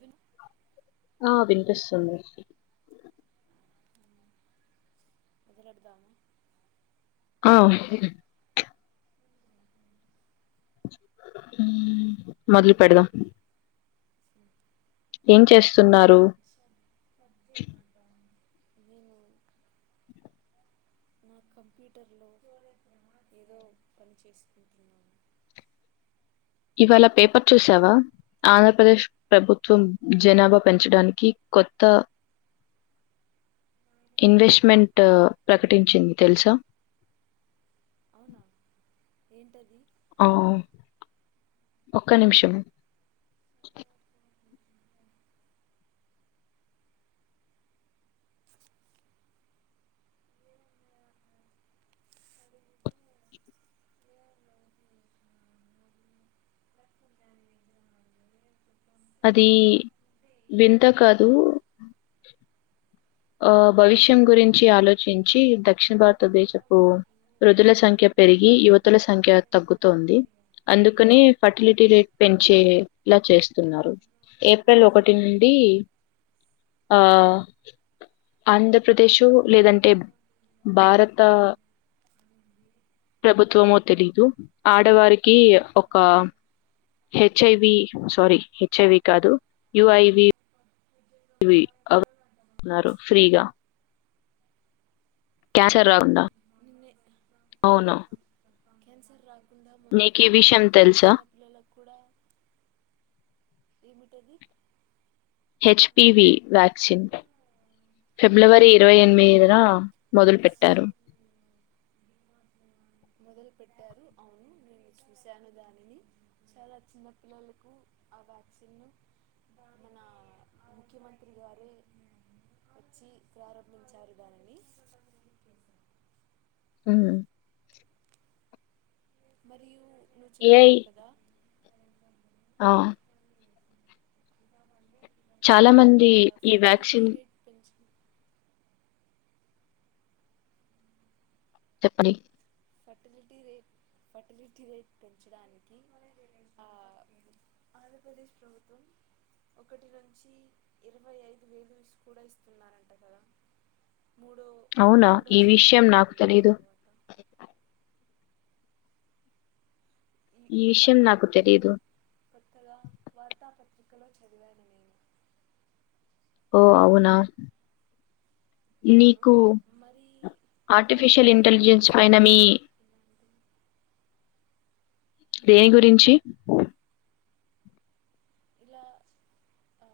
వినిప్ ఆ వినిపిస్తుంది. మొదలెడదామా ఆ అవ్ మొదలు పెడదాం ఏం చేస్తున్నారు. సబ్జెయమంట హ నా కంప్యూటర్లో ఏదో పని చేసుకుంటున్నాను. ఇవాళ పేపర్ చూసావా ఆంధ్రప్రదేశ్ ప్రభుత్వం జనాభా పెంచడానికి కొత్త ఇన్వెస్ట్మెంట్ ప్రకటించింది తెలుసా అవునా ఏంటది ఆ ఒక్క నిమిషము అది వింత కాదు ఆ భవిష్యం గురించి ఆలోచించి దక్షిణ భారతదేశపు వృధుల సంఖ్య పెరిగి యువతుల సంఖ్య తగ్గుతోంది అందుకనే ఫర్టిలిటీ రేట్ పెంచేలా చేస్తున్నారు ఏప్రిల్ ఒకటి నుండి ఆ ఆంధ్రప్రదేశో లేదంటే భారత ప్రభుత్వము తెలీదు ఆడవారికి ఒక హెచ్ఐవి సారీ హెచ్ఐవి కాదు యుఐవి ఇవి అన్నారు ఫ్రీగా క్యాన్సర్ అవునా రాకుండా నిన్నే అవునా క్యాన్సర్ ందాన్నారు తెలుసా చిన్న పిల్లలకు కూడా ఏమి పెది హెచ్పిి వి వ్యాక్సిన్ ఫిబ్రవరి ఇరవై ఎనిమిదిదిన మొదలు హెచ్ పెట్టారు మొదలుపెట్టారు అవును నేను చూశాను దానిని చాలా చిన్న పిల్లలకు ఆ వ్యాక్సిన్ను మన ముఖ్యమంత్రి గారే వచ్చి ప్రారం ప్రనించారు దానివి ఆ మరియు నువ్వు ఏఐ చెంటావు కదా ఆ పూజా మంది చాలా మంది ఈ వ్యాక్సిన్ రేట్ పెంచు చెప్పండి ఫర్టిలిటీ రేట్ ఫర్టిలిటీ రేట్ పెంచడానికి ఆ ఆంధ్రప్రదేశ్ ప్రభుత్వం ఒకటి నుంచి ఇరవై ఐదు వేలు కూడా ఇస్తున్నారంట కదా మూడో అవునా మూడో ఈ విషయం సంతానం నాకు కలిగిన తెలీదు తర్వాత ఈ ఇవ విషయం ఈ నాకు మధ్యనే తెలియదు పత్ర వార్తా పత్రిక ఇక్కలో చదివాను నేను ఓ అవునా అవును నీకు మరి మరి ఆర్టిఫిషియల్ ఇంటెలిజెన్స్ పైన మీకేమనిపిస్తుంది మీ దేని గురించి ఇలా ఆ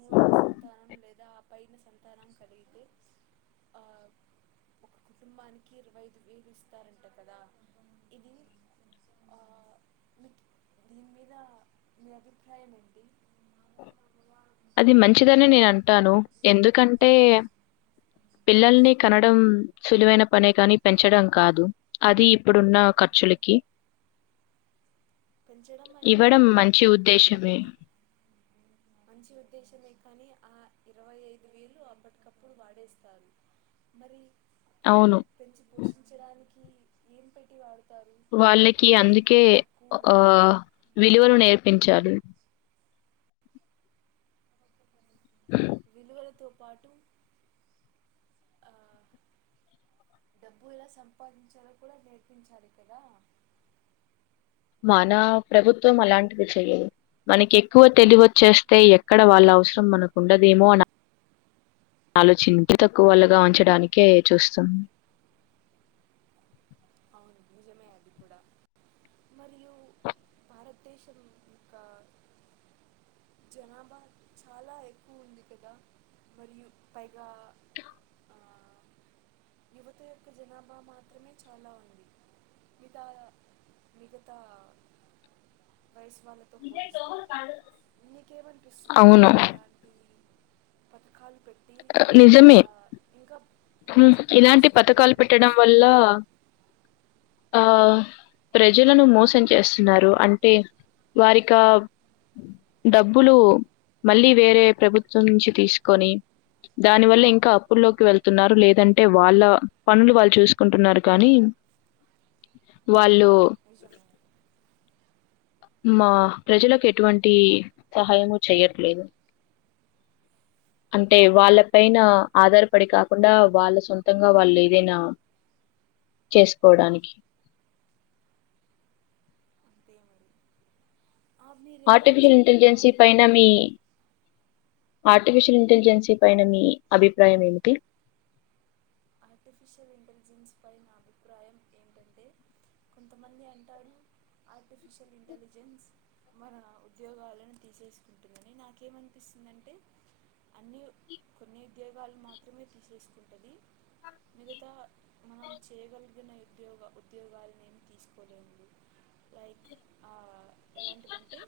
మూడో సంతానం లేదా ఆ పైన సంతానం కలిగితే ఆ ఒక కుటుంబానికి ఇరవై ఐదు వేలు ఇస్తారంట కదా ఇది ఆ దీని మీద మీ అభిప్రాయం ఏడి అది మంచిదని నేను అంటాను ఎందుకంటే పిల్లల్ని కనడం సులువైన పనే కానీ పెంచడం కాదు అది ఇప్పుడున్న ఖర్చులకి పెంచడం అయితే ఇవ్వడం మంచి ఉద్దేశమే అప్పటికప్పుడు మంచి ఉద్దేశమే కానీ ఆ ఇరవై ఐదు వేలు అప్పటికప్పుడు వాడేస్తారు మరి అవును పిల్లల్ని పెంచి పోషించడానికి ఏం పెట్టటి వాారు వాళ్ళకి అందుకే ఆ ఉంటే విలువలు నేర్పించాలి విలువలతో పాటు ఆ డబ్బు ఎలా సంపాదించాలో కూడా నేర్పించాలి కదా మన ప్రభుత్వం అలాంటివి చెయ్యవు మనకి ఎక్కువ తెలివి వచ్చేస్తే ఎక్కడ వాళ్ళ అవసరం మనకుండదేమో అనాలోచించ [unintelligible] తక్కువ వాళ్ళగా ఉంచడానికే చూస్తున్ అవును నిజమే అది కూడా మరియు భారతదేశం యొక్క జనాభా చాలా ఎక్కువుంది కదా మరియు పైగా ఆ యువత యొక్క జనాభా మాత్రమే చాలా ఉంది మీతా మిగతా వయసు వాళ్ళతో పోలిస్తే నీకేమనిపిస్తుంది అవును. ఇలాంటి పతకాలు నిజమే హ్మ్ పెంచి ఇలాంటి పతకాలు పోషిస్తున్నారని పెట్టడం వల్ల అనిపిస్తుందా ఆ ప్రజలను మోసం చేస్తున్నారు అంటే వారికా డబ్బులు మళ్ళీ వేరే ప్రభుత్వం నుంచి తీసుకొని దాని వల్ల ఇంకా అప్పుల్లోకి వెళ్ తున్నారు లేదంటే వాళ్ళ పనులు వాళ్ళు చూసుకుంటున్నారు కానీ వాళ్ళు అవును నిజమే మా ప్రజలకు ఎటువంటి సహాయము చెయ్యట్లేదు అంటే వాళ్ళ అవును పైన అంతే ఆధారపడి కా కాకుండా వాళ్ళు సొంతంగా వాళ్ళు ఏదైనా చేసుకోవడానికి అంతే మరి ఆ, మీరేదో ఆర్టిఫిషియల్ ఇంటెలిజెన్సీ చెప్తున్నారు పైన మీ ఆర్టిఫిషియల్ ఇంటెలిజెన్సీ పైన మీ అభిప్రాయం ఏమిటి ఆర్టిఫిషియల్ ఇంటెలిజెన్స్ పై నా అభిప్రాయం ఏంటంటే కొంతమంది అంటారు ఆర్టిఫిషియల్ ఇంటెలిజెన్స్ మన ఉద్యోగాలను తీసేసుకుంటుందని నాకేమనిపిస్తుందంటే అన్నియూ కొన్ని ఉద్యోగాలు మాత్రమే తీసేసుకుంటది మిగతా మనం చేయగలిగిన ఉద్యోగ ఉద్యోగాలని ఏం తీసుకోలేందు లైక్ ఆ ఎలాంటివంటే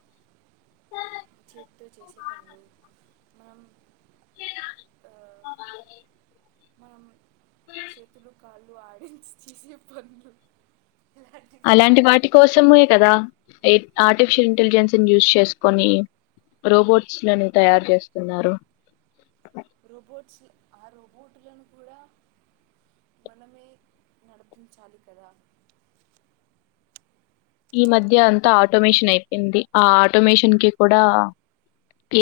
చేతితో చేసే పనులు మనం ఆ మనం చేతులు కా ళ్ళు ఆడించి చేసే పనులు అలాంటి వాటి కోసమే కదా ఎట్ ఆర్టిఫిషియల్ ఇంటెలిజెన్స్ ను యూజ్ చేసుకోని రోబోట్స్ లను తయారు చేస్తున్నారు రోబోట్స్ ఆ రోబోట్టులను కూడా మనమే నడిపించాలి కదా ఈ మధ్య అంతా ఆటోమేషన్ అయిపోయింది ఆ ఆటోమేషన్ కి కూడా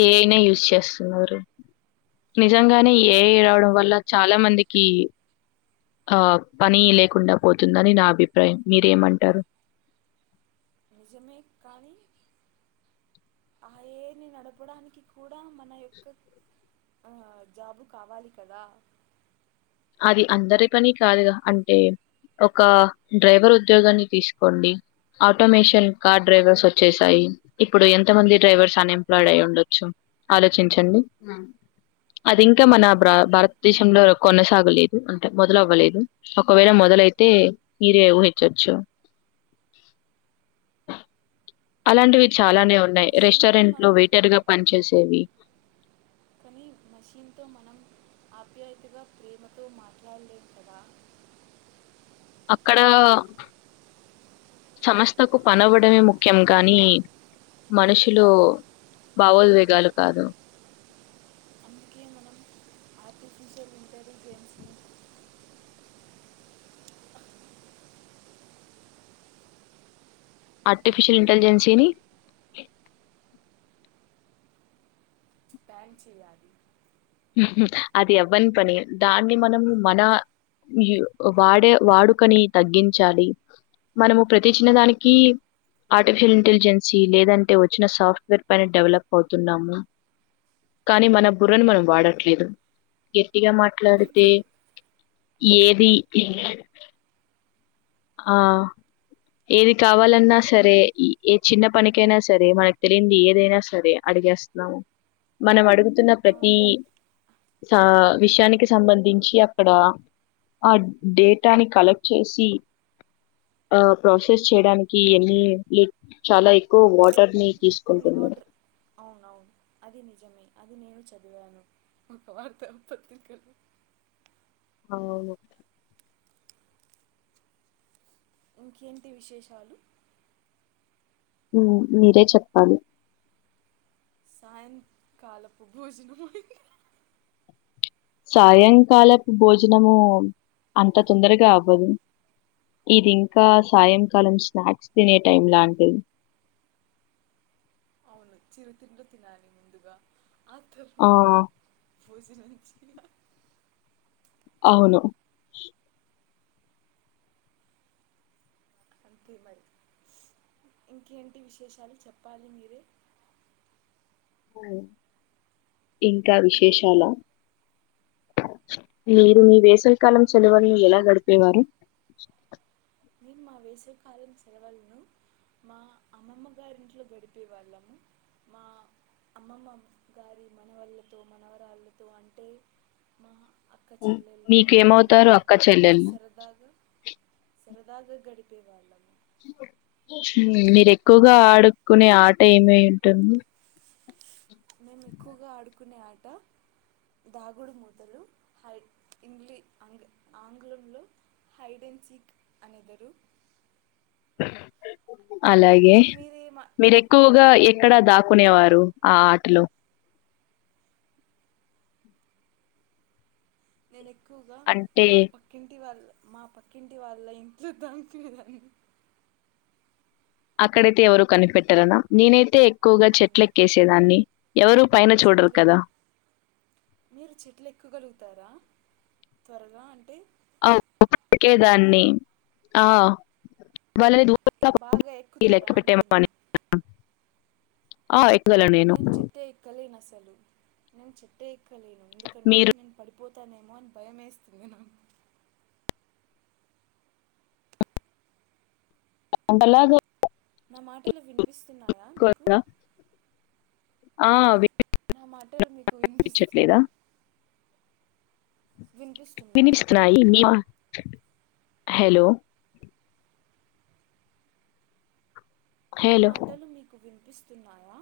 ఏ ఐ నే యూజ్ చేస్తున్నారు నిజంగానే ఏ ఐ ఆటోమేస్ రావడం వల్ల చాలా మందికి ఆ పని లేకుండా పోతుందని నా అభిప్రాయం మీరేం అంటారు నిజమే కానీ ఆ ఏ ఐ ని నడపడానికి కూడా మన యొక్క ఆ జాబు కావాలి కదా అది అందరి పని కాదుగా అంటే ఒక డ్రైవర్ ఉద్యోగాన్ని తీసుకోండి ఆటోమేషన్ కార్ డ్రైవర్స్ వచ్చేసాయి ఇప్పుడు ఎంతమంది డ్రైవర్స్ అన్ ఎంప్లాయిడ్ అయ్యిండొచ్చు ఆలోచించండి అదింక్ కా మన అంతే బ్రో మరి భారతదేశంలో కొన్ని తాగలేదు అంటే మొదలవ్వలేదు ఒకవేళ మొదలైతే మీరే ఊహించచ్చు కానీ అలాంటివి చాలానే ఉన్నాయి మషీన్తో రెస్టారెంట్ లో మనం వెయిటర్ గా పని చేేసేవి కానీ మషీన్తో మనం ఆప్యాయతగా ప్రేమతో మాట్లాడలేము కదా అక్కడ సమస్థకు పనవ్వడమే ముఖ్యం కానీ మనుషులు భావోద్వేగాలు కాదు ఇంచెల్ ఇంటెలిజేన్స్ ని ఆర్టిఫిషియల్ ఇంటెలిజెన్సీ ని బ్యాన్ చేయాలి అది అవ్వని పని దాన్ని మనము మన వాడే వాడుకని తగ్గించాలి మనము ప్రతి చిన్నదానికి ఆర్టిఫిషియల్ ఇంటెలిజెన్సీ లేదంటే వచ్చిన సాఫ్ట్వేర్ పని డెవలప్ అవుతున్నాము కానీ మన బుర్రని మనం వాడట్లేదు గటిగా మాట్లాడితే ఏది ఆ ఏది కావాలన్నా సరే ఏ చిన్న పనికైనా సరే మనకు తెలియంది ఏదైనా సరే అడిగేస్తున్నాము మనం అడుగు స్తు ప్రతి అవును సా విషయానికి సంబంధించి అక్కడ ఆ డేటాని కలెక్ట్ చేసి ఆ ప్రాసెస్ చేయడానికి ఎన్ని చాలా ఎక్కువ వాటర్ ని ని- తీసుకుంటున్నా వాటర్ అవునవును అది నిజమే అది నేను చదివాను ఒక వార్త పత్రికలు అవు ఇంకేంటి విశేషాలు మీరే చెప్పాలి సాయంకాలపు భోజన మయి సాయంకాలపు భోజనము అంత తొందరగా అవ్వదు ఇది ఇంకా సాయంకాలం స్నాక్స్ తినే టైం లాంటిది అవును చిరుతింలు తినాలి ముందుగా ఆ! అతర్ంత పూజనంచి అవును అంతే మరి ఇంకేంటి విశేషాలు చెప్పాలి మీరే ఇంకా విశేషాల మీరు మీ వేసవ కాలం ఉమ్, సెలవుల్ని ఎలా గడిపేవారు మేము మా వేసవకాలం సెలవలను మా అమ్మమ్మ గారింట్లో గడిపే వాళ్ళము మా అమ్మమ్మ గారి మనవళ్ళతో మనవరాళ్ళతో అంటే మా అక్క చెల్లెళ్ళు మీకేమవుతారు అక్క అన్నతమ్ముళ్లతో చెల్లెళ్ళు? సరదాగా సరదా గడిపే వాళ్ళమా మీరు ఎక్కువగా ఆడుకునే ఆట ఏమ ఉంటుంది మముకుగాడ్ ఆకునే ఆట దాగుడు మూతలు హై ఇంగ్లీ ఆంగ్ ఆంగ్లంలో హైడెన్ సిక్ అనేదరు [inaudible] అలాగే మీరేమ మీరు ఎక్కువగా ఎక్కడా దాకునేవారు ఆ ఆటలో నను ఎక్కువగా అంటే మా పక్కింటి వాళ్ళు మా పక్కింటి వాళ్ళ ఇంట్లో దాంచదన్ని అక్కడైతే ఎవరుూ కనిపెట్టరనా నేనైతే ఎక్కువగా అవును చెట్ల ఎక్కేసేదాన్ని చెట్లు మీరు చెట్లు ఎక్కగలుగుతారా త్వరగా అంటే అఓకేదాన్ని ఆ ఎక్ వాళ దూ బాగా ఎక్కుతారా లెక్క అంటున్నా పెట్టేమని ఆ నేను చె చితే ఇక్కలే న చ న చెట్ట మీరు పోతానేమో అని భయం వేస్తుంది నాకు ంటలా నా మాటలు వినిపిస్తున్నాయా మీకు ఆ నా మాటలు మీకు వినిపిస్తుంది వినిపించట్లేదా? వినిపిస్తున్నాయి హలో నా హలో. మాటలు మీకు వి వినిపిస్తున్నాయా